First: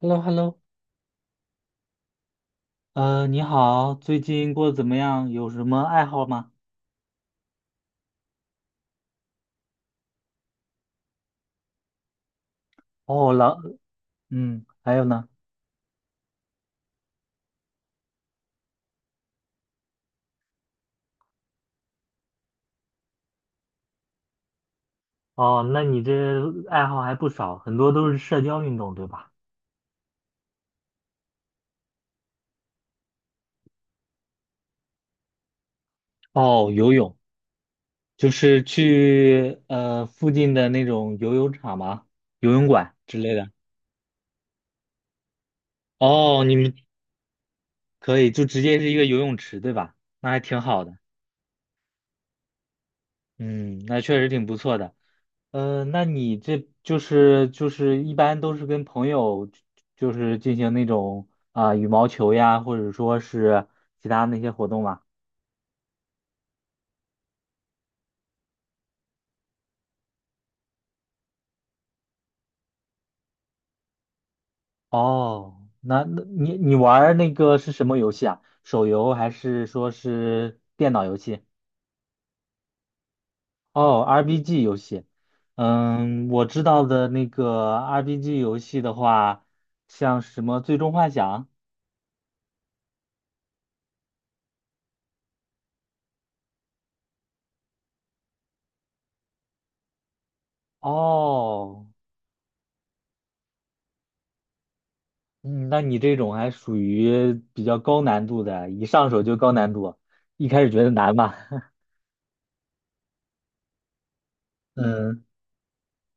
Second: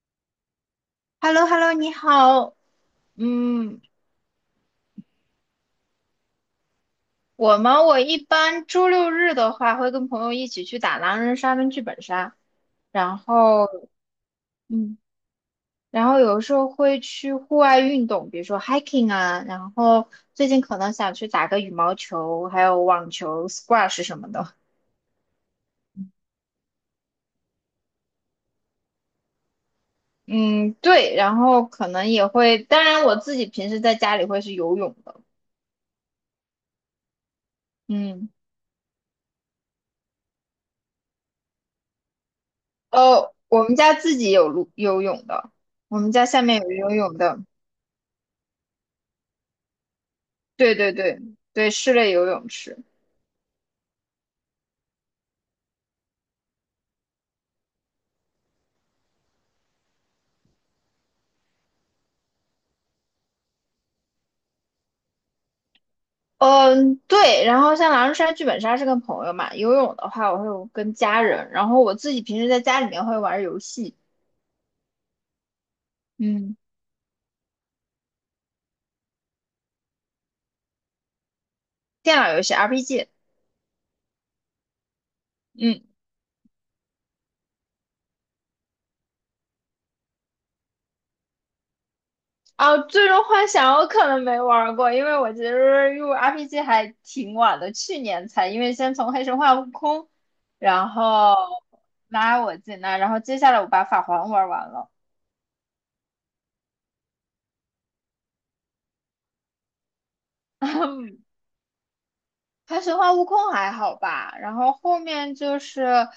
h e l l o h e l l o h e l l o h e l l o 你好。你嗯，好，最近过得怎么样？有什么爱好吗？我吗？我一般周六日的话，会跟朋友一起去打狼人杀跟剧本杀，然哦，老。后，嗯，还嗯，有呢？然后有时候会去户外运动，比如说 hiking 啊，然后最近可能想去打个羽毛球，还有网球、squash 什么的。哦，那你这爱好还不少，很多都是社交运动，对吧？嗯，对，然后可能也会，当然我自己平时在家里会是游泳的。哦，游泳，嗯，就是去附近的那种游泳场吗？游泳馆之哦，类的。我们家自己有路游泳的，我们家下哦，你面有们游泳的。可以就直接是一个游泳池，对吧？那还挺对好对的。对对，室内游泳池。嗯，那确实挺不错的。那你这就是一般都是跟朋友，就是进行那种羽毛球呀，或者说是其他那些活动嘛？嗯，对。然后像狼人杀、剧本杀是跟朋友嘛，游泳的话我会跟家人，然后我自己平时在家里面会玩游戏，哦，那嗯，你玩儿那个是什么游戏啊？手游还是说是电脑游戏？电脑游戏 RPG，哦，RPG 游戏。嗯。嗯，我知道的那个 RPG 游戏的话，像什么《最终幻想》。啊，最终幻想我可能没玩过，因为我其实入 RPG 还挺晚的，去年才，因为先从黑神话悟空，然后哦。拉我进来，然后接下来我把法环玩完了。嗯，那你这种还属于比较高难度的，一上手就高难度，一开始觉得难吧？还神话悟空还好吧，然后后嗯。面就是，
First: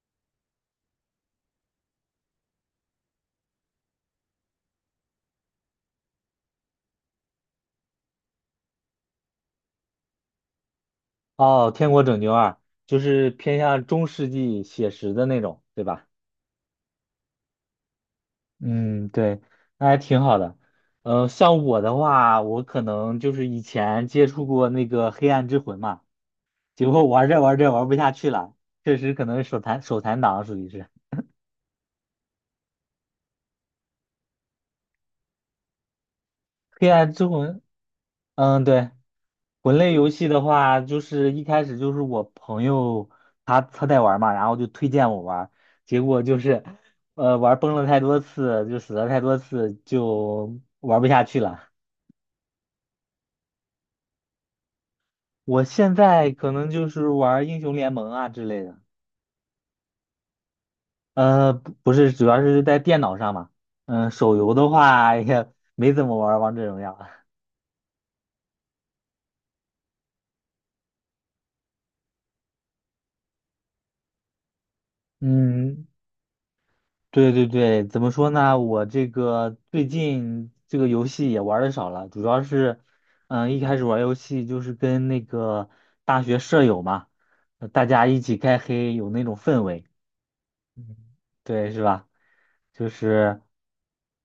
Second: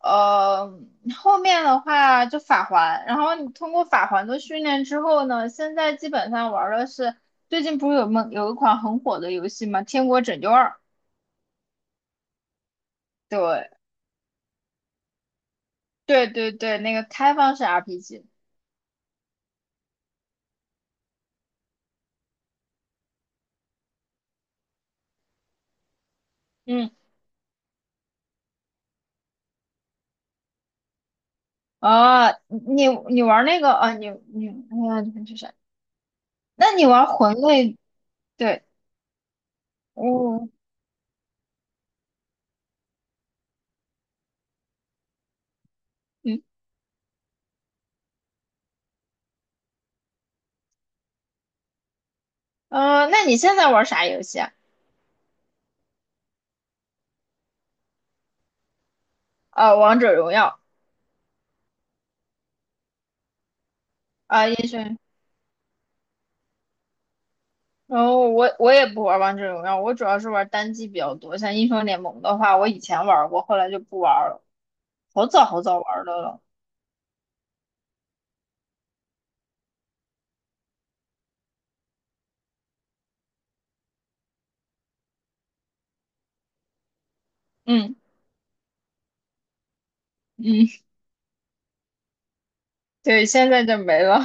呃，后面的话就法环，然后你通过法环的训练之后呢，现在基本上玩的是最近不是有梦有一款很火的游戏吗？《天国拯救二》，哦，《天国拯救二》就是偏对向中世纪写实的那种，对吧？对对对，那个开放式 RPG，嗯，对，那还挺好的。呃，像我的话，我可能就是以前接触过那个《黑暗之魂》嘛，结嗯，果玩着玩着玩不下去了，确实可能手残党属于是啊，你玩那个啊，你哎呀，你这是，那你《黑玩暗之魂魂》。类？嗯，对，对，魂类游戏的哦，话，就是一开始就是我朋友他在玩嘛，然后就推荐我玩儿，结果就嗯，是，呃，玩儿崩了太多次，就死了太多次，就玩不下去了。那你现在玩啥游戏啊？我现在可能就是玩儿英雄联盟啊之类的，啊，王者荣耀。不是，主要是在电脑上嘛，手啊，游英的雄话也没怎么玩儿王者荣耀。然后我也不玩王者荣耀，我主要是玩单机比较多。像英雄联盟的话，我以前玩过，后来就不玩了，好早好早嗯，玩的了。对对对，怎么说呢？我这个最近这个游戏也玩的少了，主要是，一开始玩游戏就是跟那个大学舍友嘛，大嗯，家一起开黑，有那种氛围，嗯，嗯，对，是吧？就对，是现在就没了。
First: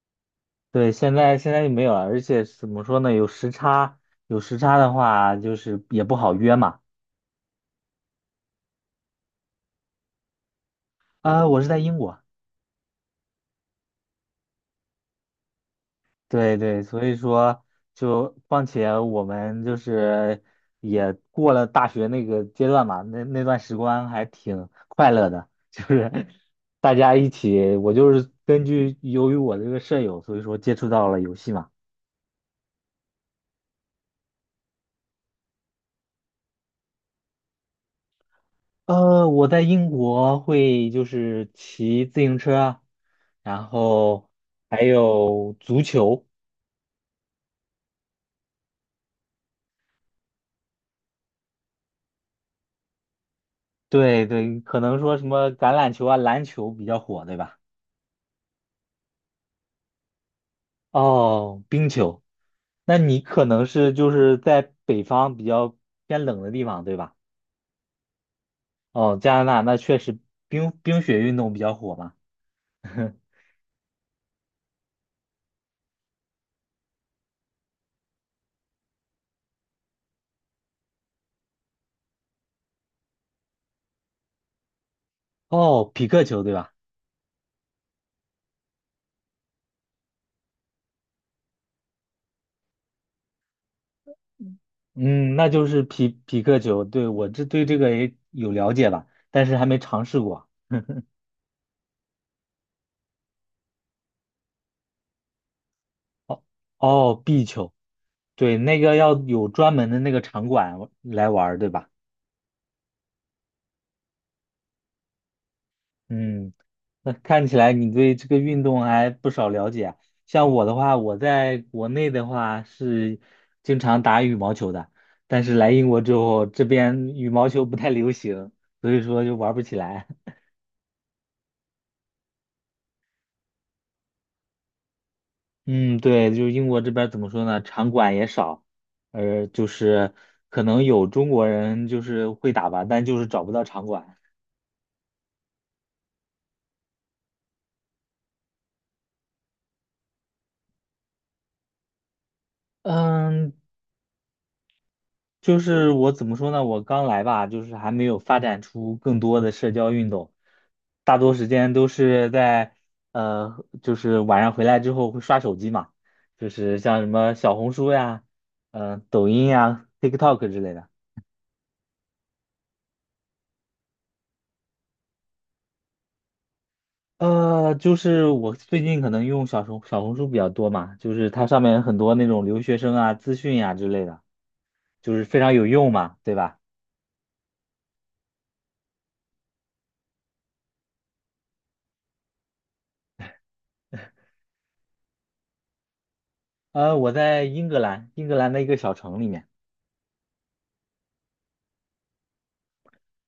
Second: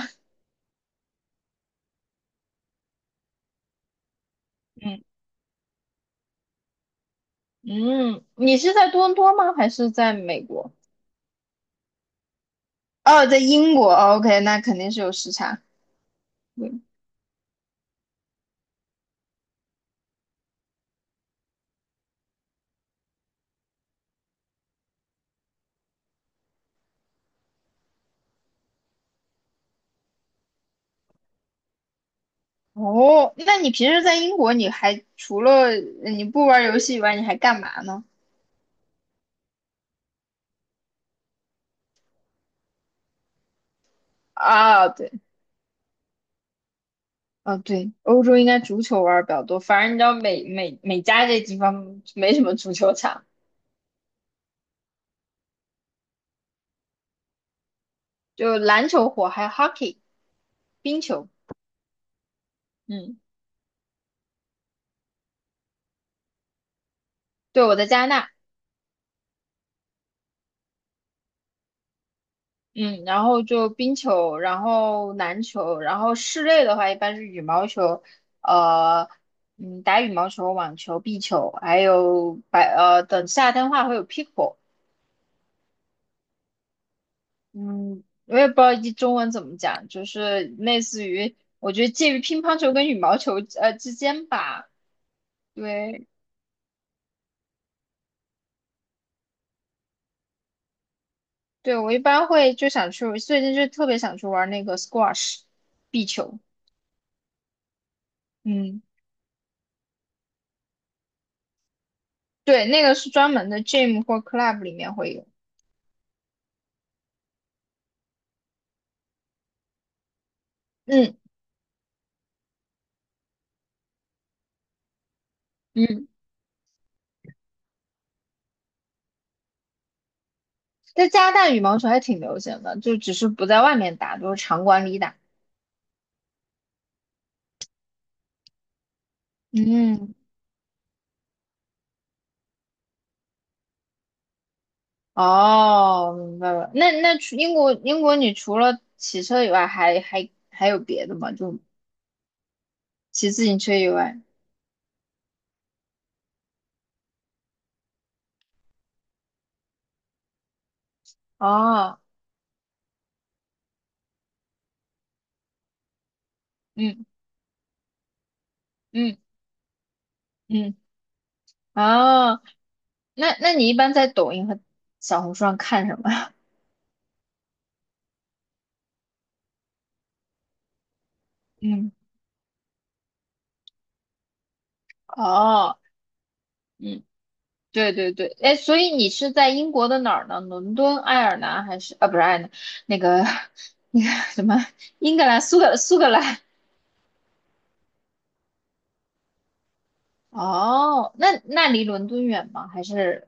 对，现在就没有了，而且怎么说呢？有时差，有时差的嗯，话，就是也不好约嘛。嗯，你是在多伦多吗？还是在美国？我是在英国。哦，在英国。哦 OK，那肯定是有时差。对对，对，所以说就，况且我们就是也过了大学那个阶段嘛，那那段时光还挺快乐的，就是 大家一起，我就是根据由于我这个舍友，所以说接触到了游戏嘛。哦，那你平时在英国，你还除了你不玩游戏以外，你还干嘛呢？呃，我在英国会就是骑自行车啊，然后还啊，对。有足球，啊，对，欧洲应该足球玩儿比较多，反正你知道美加这地方没什么足球场，对对，可能说什么橄榄球啊、篮球比较火，对吧？就篮球火，还有 hockey 冰球，哦，冰球。那嗯，你可能是就是在北方比较偏冷的地方，对吧？对，我在加拿大，哦，加拿大那确实冰冰雪运动比较火嘛。嗯，然后就冰球，然后篮球，然后室内的话一般是羽毛球，呃，嗯，打羽毛球、网球、壁球，还有等夏天的话会有 pickle，哦，匹克球对吧？嗯，我也不知道一中文怎么讲，就是类似于。我觉得介于乒乓球跟羽毛球之间吧，嗯，那就是对匹克球，对，我这对这个也有了解吧，但是还没尝试过。对，我一般会就想去，最近就特别想去玩那个 squash 壁球。哦哦，壁球，对，那嗯，个要有专门的那个场馆来玩儿，对吧？对，那个是专门的 gym 或 club 里面会有。嗯，那看起来你对这个运动还不少了解啊。像我的话，我嗯，在国内的话是经常打羽毛球的，但是来英国嗯，之后，这边羽毛球不太流行，所以说就玩不起来。在加拿大羽毛球还挺流行的，就只是不在外面打，都是场馆里打。嗯，对，就是英国这边儿怎么说呢，场馆也少，呃，就嗯，是可能有中国人就是会打吧，但就是找不到场馆。哦，明白了。那那除英国，你除了骑车以外还，还还有别的吗？就骑自嗯，行车以外。就是我怎么说呢？我刚来吧，就是还没有发展出更多的社交运动，大多时间都哦，是在，呃，就是晚上回来之后会刷手机嘛，就是像嗯什么小红书呀、嗯抖音呀、TikTok 之嗯。类的。哦，那那你一般在抖音和小红书上看什么呀？呃，就是我最近可能用小红书比较多嘛，就是它上 面嗯，很多那种留学生啊、资讯呀、之类的，就是非常有哦，用嘛，对吧？嗯，对对对，哎，所以你是在英国的哪儿呢？伦敦、爱尔兰还是啊？不是爱尔兰，那个 那个什么，英格兰、苏格兰。呃，我在英格兰，英格兰的一个小城里面。哦，那那离伦敦远吗？还是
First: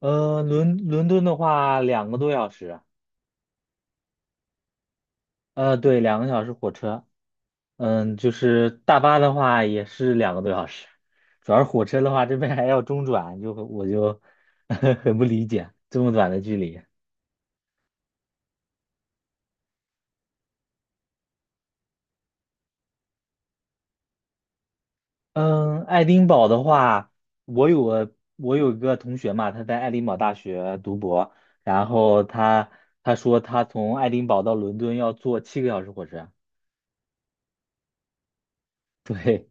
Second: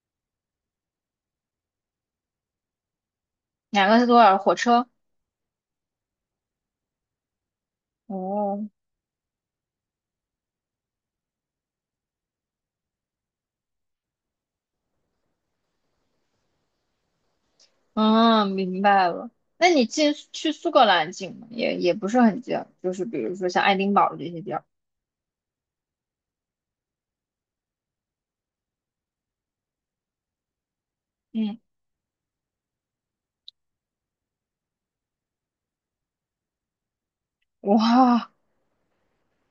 呃，伦敦的话，两个多小时。两个是多少火车？呃，对，2个小时火车。嗯，就哦，是大巴的话也是两个多小时，主要是火车的话，这边还要中转，就我就 很不理解这么短的距离。嗯，明白了。那你进去苏格兰近吗？也也不是很近，就是比如说像爱丁堡这些地儿。嗯，爱丁堡的话，我有一个同学嘛，他在爱丁堡大学读博，嗯，然后他说他从爱丁堡到伦敦要坐7个小时火车。哇。对，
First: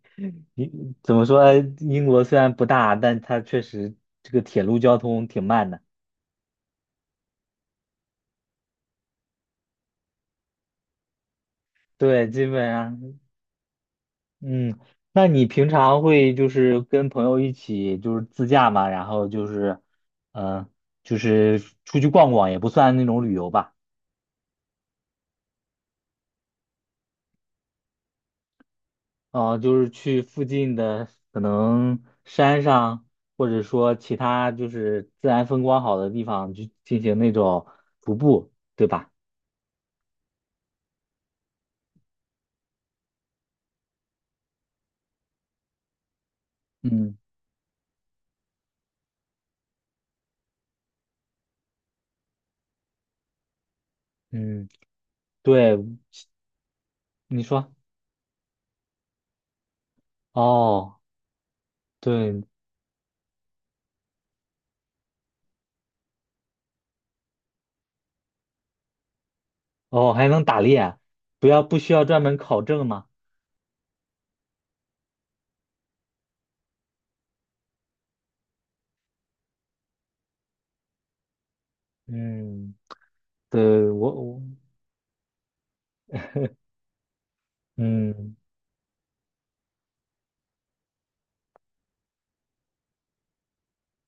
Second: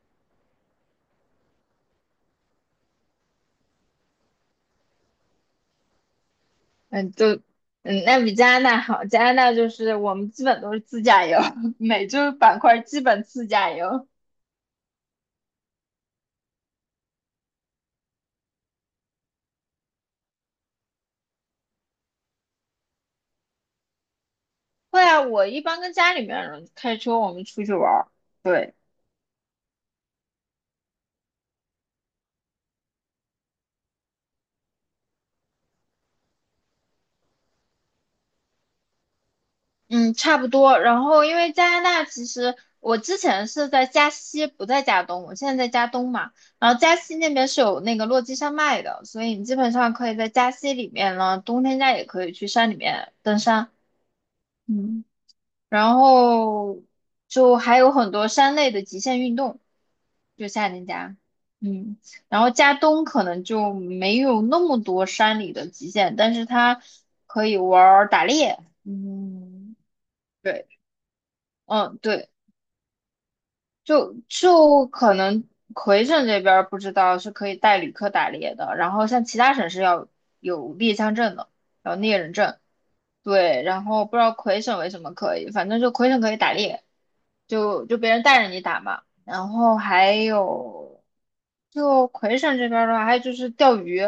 你怎么说？英国虽然不大，但它确实这个铁路交通挺慢的。嗯，就嗯，那比加拿大好，加拿大就是我们基本都是自驾游，每对，周基板本块基上，本自驾游。嗯，那你平常会就是跟朋友一起就是自驾嘛，然后就是，嗯，就是出去逛逛，也不算那种旅游吧，对啊，我一般跟家里面人开车，我们出去玩儿。对，哦，就是去附近的可能山上，或者说其他就是自然风光好的地方去进行那种徒步，对吧？嗯，差不多。然后因为加拿大其实我之前是在加西，不在加东，我现在在加东嘛。然后加西嗯那边是有那个落基山脉的，所以你基本上可以在加西里面呢，冬天家也可以去山里面登山。嗯，嗯。对，然后你就说。还有很多山类的极限运动，就夏令哦，家，嗯，然对，后加东可能就没有那么多山里的极限，但是它可以玩儿打猎，嗯，哦，还能打对，猎啊，不不需嗯，要专对，门考证吗？就就可能魁省这边儿不知道是可以带旅客打猎的，然后像其他省是要有猎枪证的，有猎人证。嗯，对，然对，后我不知道我魁省为什么可以，反正就魁省可以打猎，就就别人嗯，带着你打嘛。然后还有，就魁省这边儿的话，还有就是钓鱼，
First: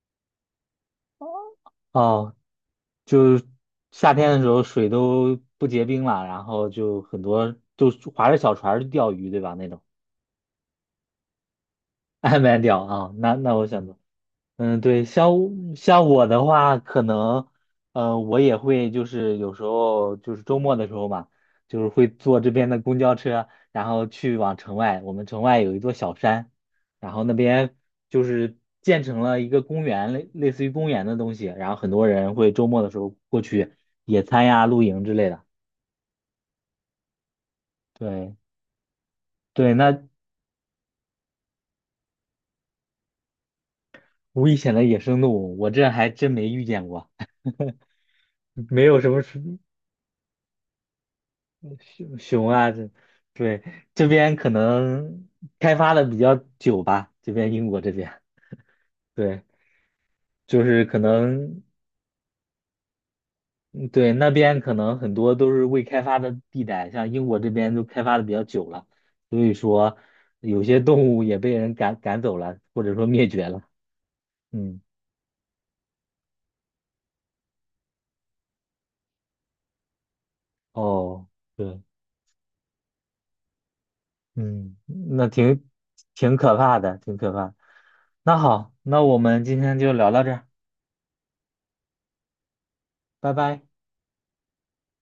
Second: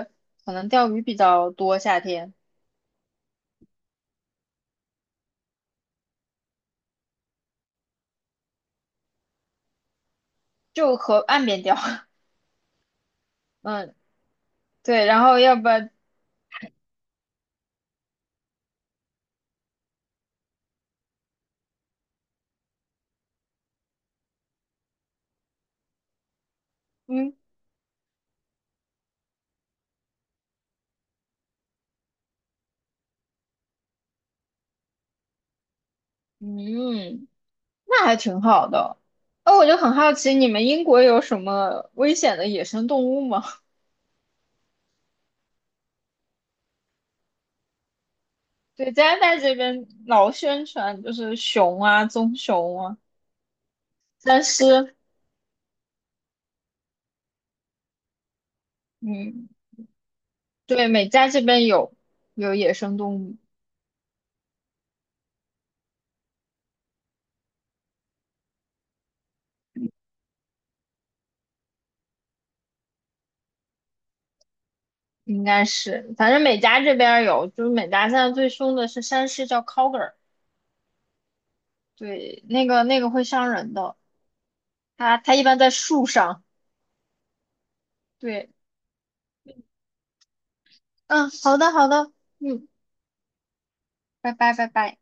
可能钓鱼比较多，夏天哦，就是夏天的时候水都不结冰了，然后就很多就划着小船儿去钓鱼，对吧？那种。 就河岸边钓。岸边钓啊，那那我嗯，想嗯，对，对，然后要不然，像我的话，可能，呃，我也会就是有时候就是周末的时候嘛，就是会坐这边的公交车，然后去往城外。我们城外有一座小山，然后那嗯，边就是建成了一个公园，类似于公园的东西，然后很多人会周末的时候过去野餐呀、露营之类的。嗯。那还对挺好的。哦，我对，就很那好奇，你们英国有什么危险的野生动物吗？危险的野生动物，我这还真没遇见过。没对，有什加拿么大事，这边老宣传就是熊啊、熊棕熊啊，熊这啊、对，这边但可是，能开发的比较久吧，这边英国这边，对，嗯，就是对，可美加这能边有有野生动物，嗯，对，那边可能很多都是未开发的地带，像英国这边都开发的比较久了，所以说有些动物也被人赶走了，或者说灭绝了。嗯，应该是，反正美加这边儿有，就是美加现在最凶的是山狮，叫 coger 哦，对，对，那个会伤人的，嗯，它那它一般在树挺上。可怕的，挺可怕的，那对，好，那我们今天就聊到这儿，嗯，好的好的，嗯，拜拜。拜拜拜拜。